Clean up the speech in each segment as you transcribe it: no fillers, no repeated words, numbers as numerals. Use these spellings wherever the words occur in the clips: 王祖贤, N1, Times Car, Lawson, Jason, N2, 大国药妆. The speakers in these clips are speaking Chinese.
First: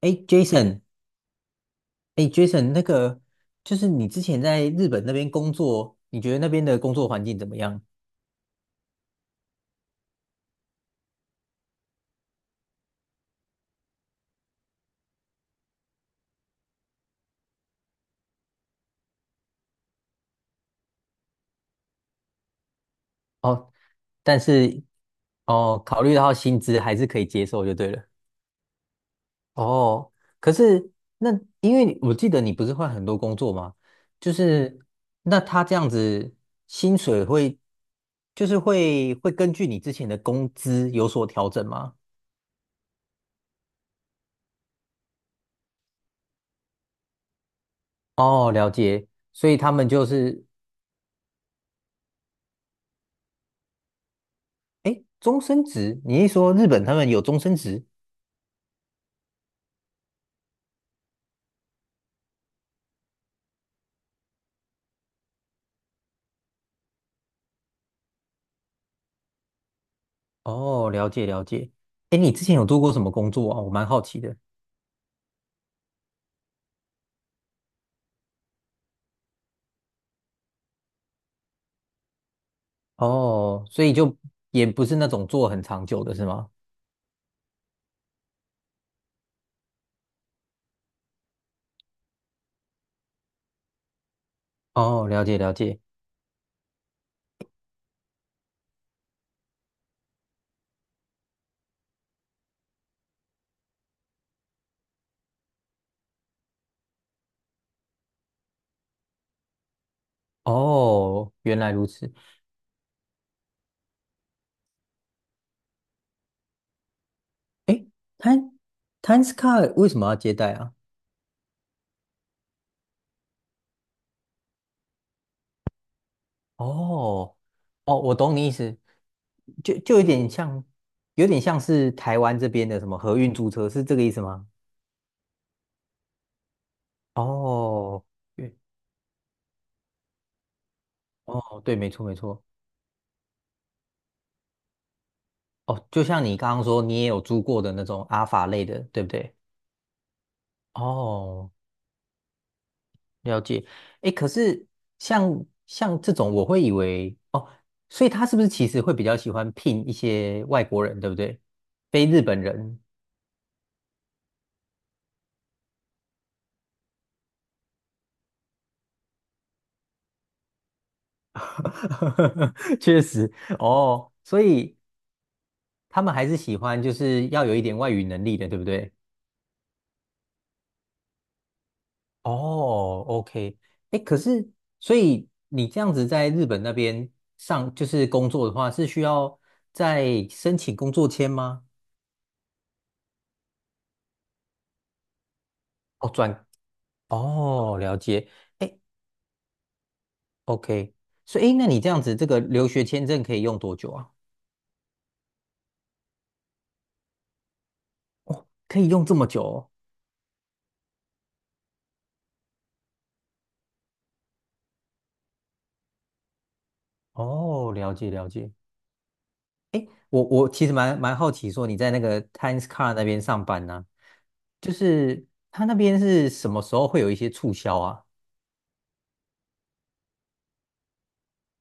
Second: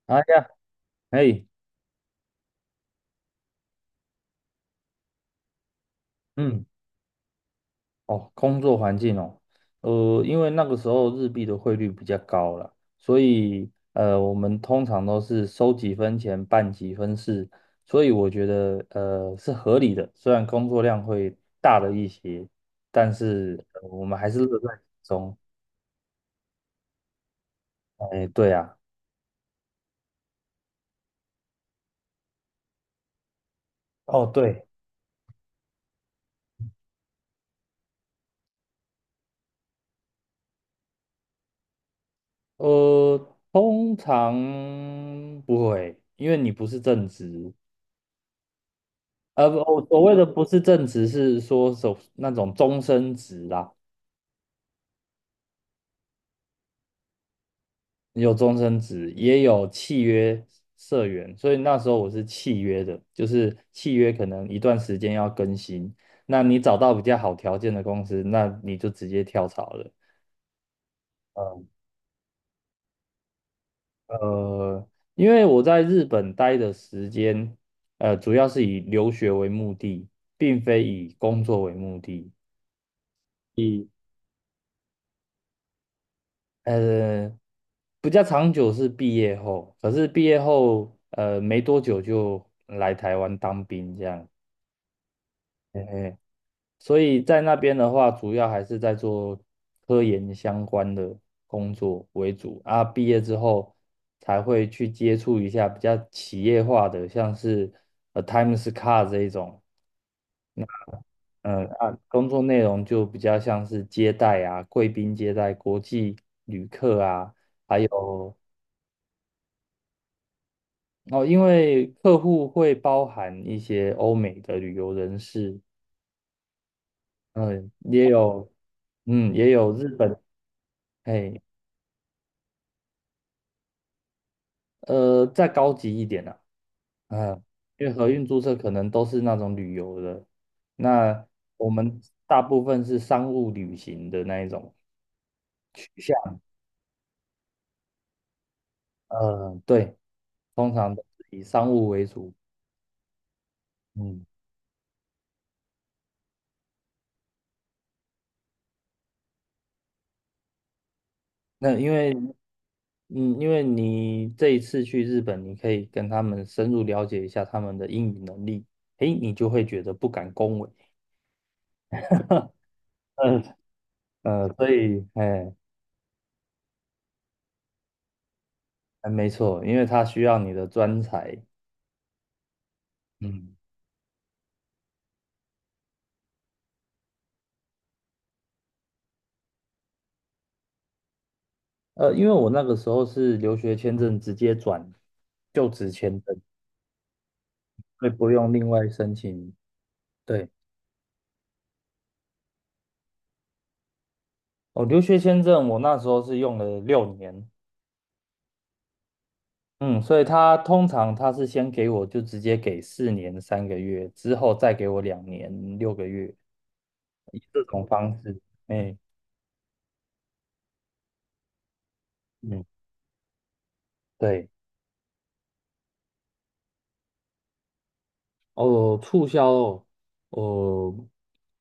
哎哎呀，，Jason，哎，哎，Jason，那个就是你之前在日本那边工作，你觉得那嗯，边的工作环境怎么样？哦，工作环境哦，因为那个时候日币的汇率比较高了，所以我们通常都是收几分钱办几分事，所以我觉得是合理的，虽然工作量会大了一些，但是哦，我们还但是乐在是其中。哦，考虑到薪资还是可以接受就对了。哎，对啊。哦，可是那因为我记得你不是换很多工作吗？哦，就对，是那他这样子薪水会就是会根据你之前的工资有所调整吗？通常不会，因为你不是正职，哦，了解。所以他我们所就谓的不是是正职，是说手那种终身职啦，哎，终身职？你一说日本他们有终身职？有终身职，也有契约社员，所以那时候我是契约的，就是契约可能一段时间要更新，那你找到比较好条件的公司，那你就直接跳槽了。哦，了解了呃解。哎，你之前有做过什么工作啊？我蛮好奇的。呃，因为我在日本待的时间，主要是以留学为目的，并非以工作为目的。哦，所以就也不是那种做很长久的是吗？呃，比较长久是毕业后，可是毕业后没多久就来台湾当兵这样，哦，了解了解。嘿嘿，所以在那边的话，主要还是在做科研相关的工作为主啊。毕业之后才会去接触一下比较企业化的，像是Times Car 这一种，哦，原嗯来如啊，此。工作内容就比较像是接待啊，贵宾接待、国际旅客啊。还有。Time Times Card 为什么要接待啊？哦，因为客户会包含一些欧美的旅游人士，哦嗯，哦，也我懂你意有，思，嗯，也有就日就有本，点像，有点嘿，像是台湾这边的什么合运租车，是这个意思吗？再高级一点啊，嗯，因为哦，合运注册对，可能都是那种旅游的，那哦，我对，没们错没大错。部分是商务旅行的那一种取哦，就像向，你刚刚说，你也有租过的那种阿法类的，对不对？嗯，对，通常都是以哦，商务为主，了解。诶，嗯，可是像这种，我会以为哦，所以他是不是其实会比较喜欢聘一些外国人，对不对？那因非为日本人，嗯，因为你这一次去日本，你可以跟他们深入了解一下他们的英语能力，诶，你就会觉得不敢恭维 确实嗯哦，所所以以，哎，他们还是喜欢就是要有一点外语能力的，对不对？哎没错，因为他需要你的专才。哦嗯，，OK，哎，可是所以你这样子在日本那边上就是工作的话，是需要再申请工作签吗？因为我那个时候是留学签证直接转就职哦，签证，转，哦，了所以解，不用另哎外申请。对，，OK，所以哎，诶那你这样子这个留学签证可以用多久啊？哦，留学签证我那时候是用了6年，可以用这么久哦？嗯，所以他通常他是先给我就直接给4年3个月，之后再给我2年6个月，以这哦，种了解方了式。解。哎，我其实蛮好奇，说你在那个 Times 嗯，Car 那边上班呢、对，就是他那边是什么时候会有一些促销啊？哦，促销哦，哦，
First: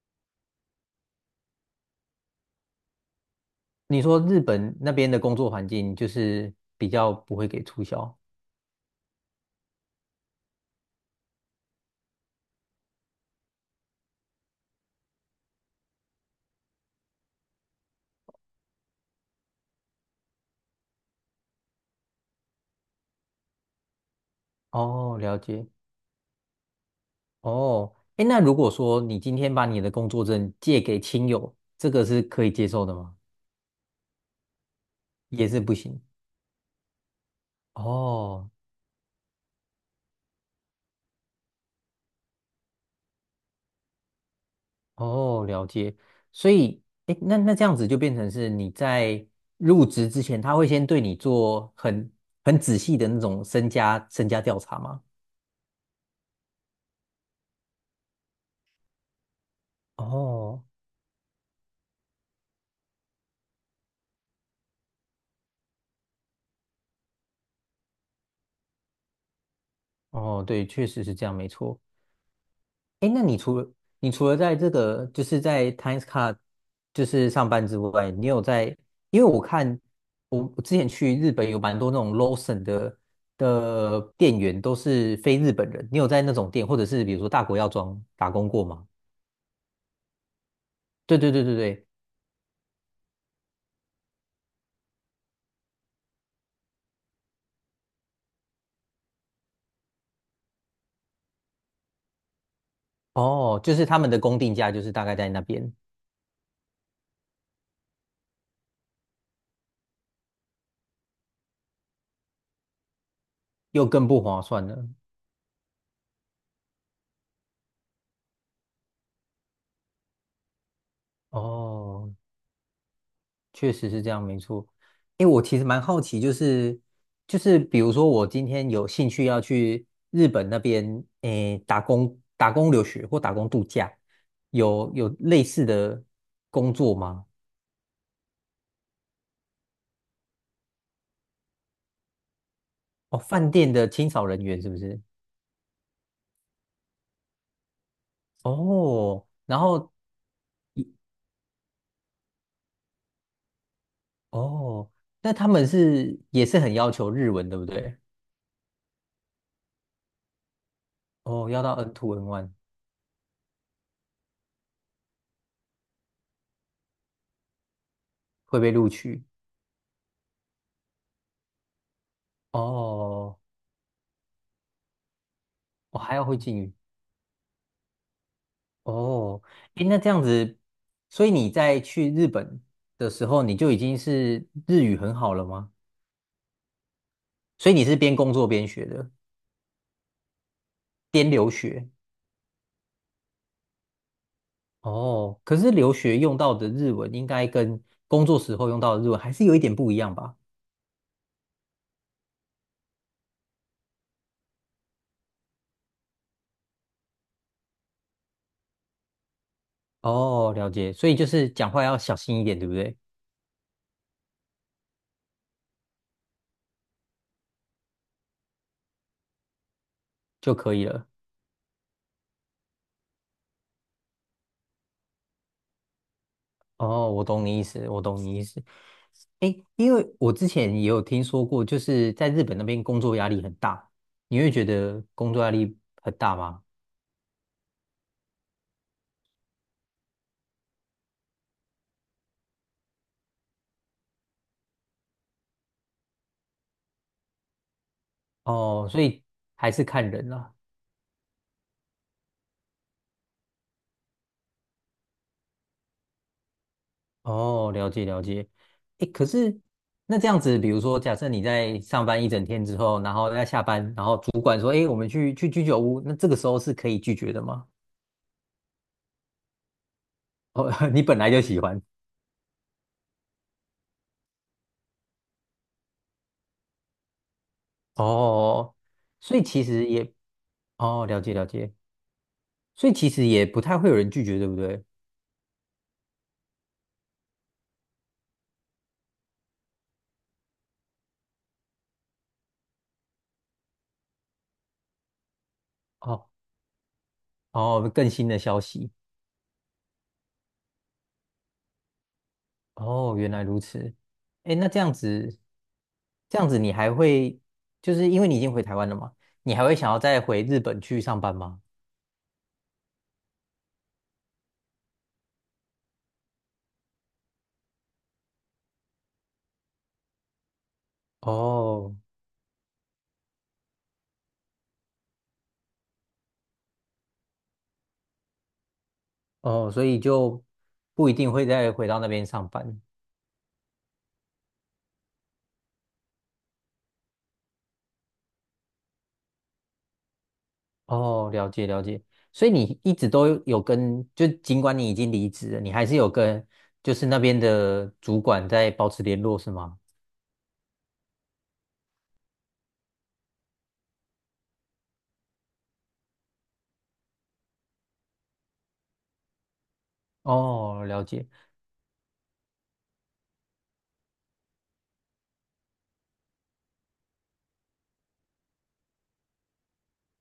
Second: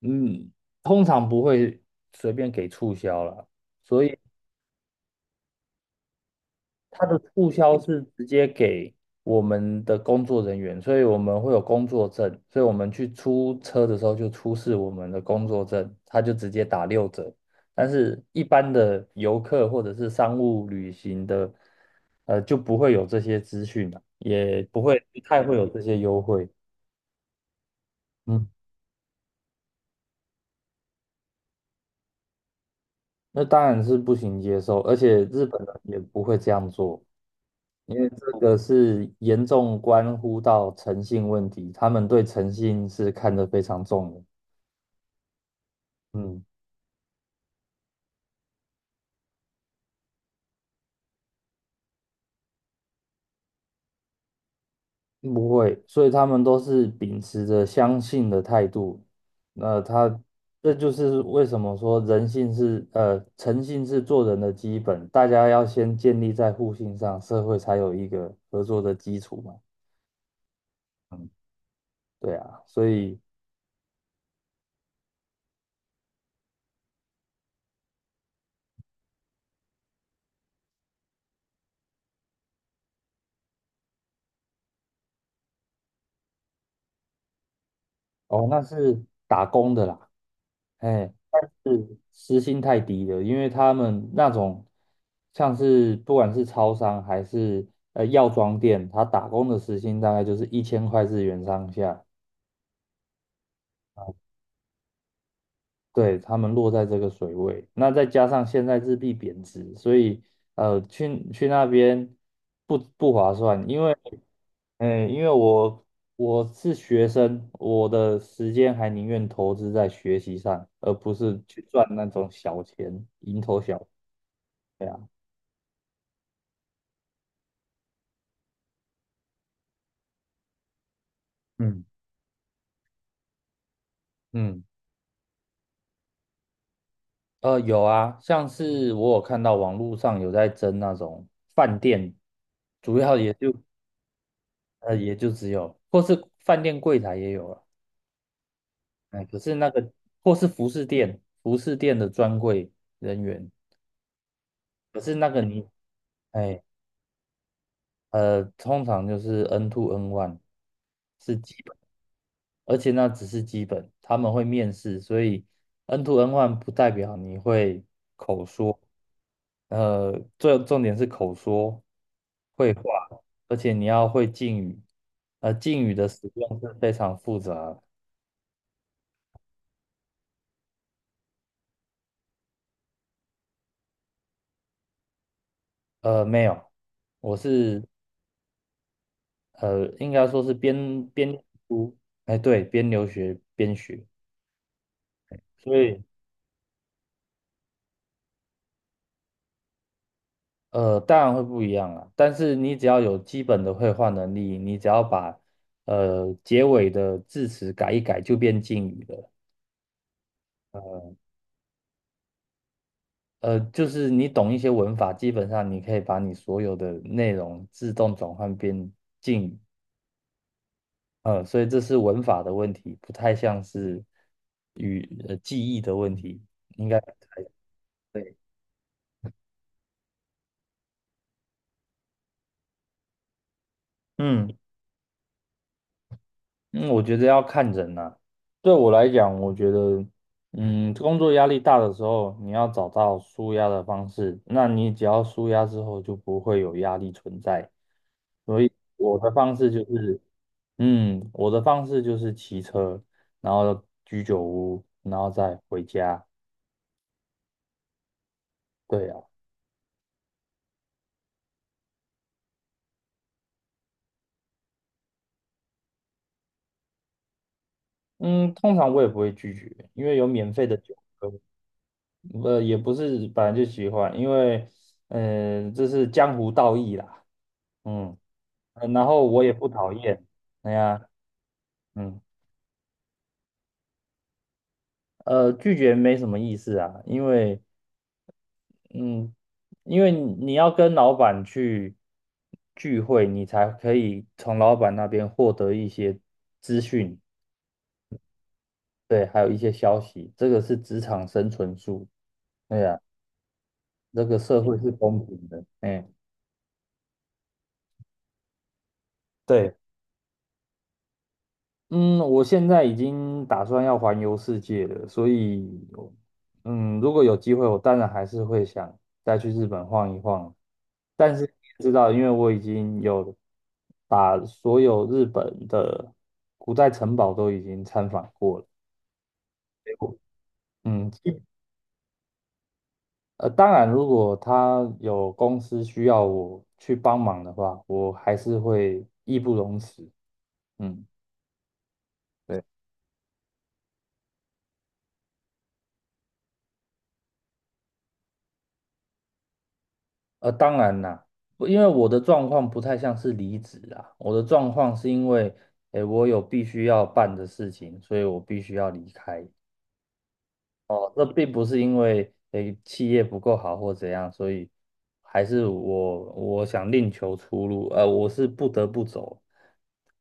嗯，通常不会随便给促销啦，你所以说日本那边的工作环境就是比它较的不会促给销促是销直接给我们的工作人员，所以我们会有工作证，所以我们去出车的时候就出示我们的工作证，它就直接打六折。但是一般的游客或者是商务旅行的，就不会有这些资讯了，也不会哦，不了太会有解这些优惠。哦。哎，那嗯，如果说你今天把你的工作证借给亲友，这个是可以接受的吗？那当然是不行接受，而且日也是本不人也行不会这样做。因为这哦个是严重关乎到诚信问题，他们对诚信是看得非常重的。哦，了解。嗯，所以，哎，那这样子就变成是你在入职之前，他会先对你做很仔细的那种身家调查吗？不会，所以他们都是秉持着相信的态度。那他，哦这就是为什么说人性是，诚信是做人的基本，大家要先建立在互信上，社会才有一个合作的基础嘛。哦，对，确实是这嗯，样，没错。对啊，所哎，以。那你除了在这个就是在 Times Card 就是上班之外，你有在？因为我看我之前去日本有蛮多那种 Lawson 的店员都是非日本人，你有在那种店或者是比如说大国药妆打哦，工那过吗？是打工的啦，哎，对对但对对对，是时薪太低了，因为他们那种像是不管是超商还是药妆店，他打工的时薪大概就是1000块日元上下，哦，就是他们的工定价就是大概在那边，对，他们落在这个水位，那再加上现在日币贬值，所以去那边不划算，因又为。更不划算了。哎，因为我是学生，我的时间还宁愿投资在学习上，而不是去赚那哦，种小钱，蝇头确小。实是这样，没错。利啊，因为我其实蛮好奇，就是比如说我今天有兴趣要去日本那边，诶，打嗯工打工留学或打工度假，嗯，有类似的工作吗？有啊，像是我有看到网络上有在争那种饭店，主要哦，也饭就店的清扫人员是不是？也就只有，或是饭店柜台也有了，哎，哦，可是然那个后或是服饰店，服饰店的专柜人员，哦，可是那那个他们你。是也是哎。很要求日文，对不对？通常就是 N two N one 是哦，基要到 本，N2 N1 而且那只是基本，他们会面试，所以 N two N one 不代表你会口会被说，录取。最重点是口说会话，哦，而且你要会敬语，敬语我的还要使会敬用语。是非常复杂的。哦，诶，那这样子，所以你在去日本的时候，你就已经是日语很好了吗？没有，我所以你是是边工作边学的，应该说是边边边留学。读，哎，对，边留学边学，哦，可所是留以。学用到的日文应该跟工作时候用到的日文还是有一点不一样吧？当然会不一样啊，但是你只要有基本的绘画能力，你只要把结尾的字词改一改，就变敬语了。哦，了解，所呃，以就是讲话要小心一点，对不对？就是你懂一些文法，基本上你可以把你所有的内容自动转换变敬语。就可以了。所以这是文法的问题，不太像是语记忆的问题，应该哦，我懂你意思，我懂对，你意思。诶，因为我之前也有听说过，就是在日本那边工作压力很大，你会嗯。觉得工作压力很大吗？嗯，我觉得要看人呐、对我来讲，我觉得，嗯，工作压力大的时候，你要找到舒压的方式。那你只要舒压之后，就不会有压力存在。所以哦，所我以的方式还就是看是，人啦。嗯，我的方式就是骑车，然后居酒屋，然后再回家。哦，了解了解。诶，对啊，可是那这样子，比如说，假设你在上班一整天之后，然后在下班，然后主管说：“诶，我们去居酒屋。”那这个时候是可以拒绝的吗？嗯，通常我也不会拒绝，因为有免费哦，的酒 你本来喝，就喜欢。也不是本来就喜欢，因为，嗯、这是江湖道义啦。嗯。哦，然后所我以也其不实讨也，厌，哎呀，哦，了解了解。嗯，所以其实也不太会有人拒绝，对不对？拒绝没什么意思啊，因为，嗯，因为你要跟老板去聚会，你才可以从老板那边获得一些哦资讯，哦，更新的消息。对，还有一些消息，这个是职场生存术，对呀，哦，原来如此。这个哎，社那会这是样公子，平的，哎，这样子你还会，就是因为你已经回台湾了嘛，你还对。会想要再回日本去上班吗？嗯，我现在已经打算要环游世界了，所以，嗯，如果有机会，我当然还是会想再去日本晃一晃。但是你也知哦道，因为我已经有把所有日本的古代城堡都已经参访过了，哦，所结以果就不嗯，一定会再回到那边上班。当然，如果他有公司需要我去帮忙的话，我还是会义不容辞。嗯。哦，了解了解。所以对。你一直都有跟，就尽管你已经离职了，你还是有跟，就是那边的主管在保持联络，是吗？当然啦，不因为我的状况不太像是离职啊，我的状况是因为，诶，我有必须要办的事情，所以我必须要离开。哦，了哦，这解。并不是因为，诶，企业不够好或怎样，所以还是我想另求出路，我是不得不走，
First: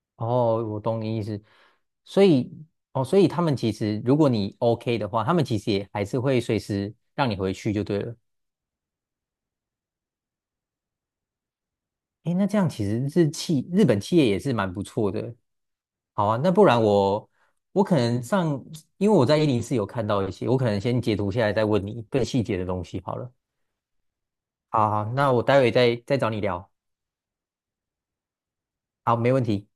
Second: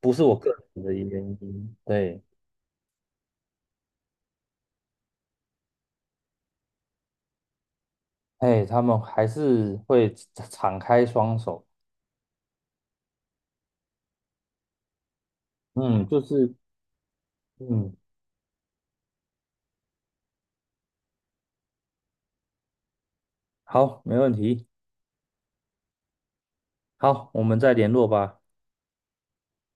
不是我个哦，我人的懂你原意思。因。对，所以，哦，所以他们其实，如果你 OK 的话，他们其实也还是会随时让你回去就对了。哎，他们还是会敞开双手，诶，那这样其实日企日本企业也是蛮不错的。嗯，就好啊，那是，不然我嗯，可能上，因为我在104有看到一些，我可能先截图下来再问你更细节的东西好了。好，没问题，好好，那我待会再找你聊。好，我们再联络吧。好，没问题。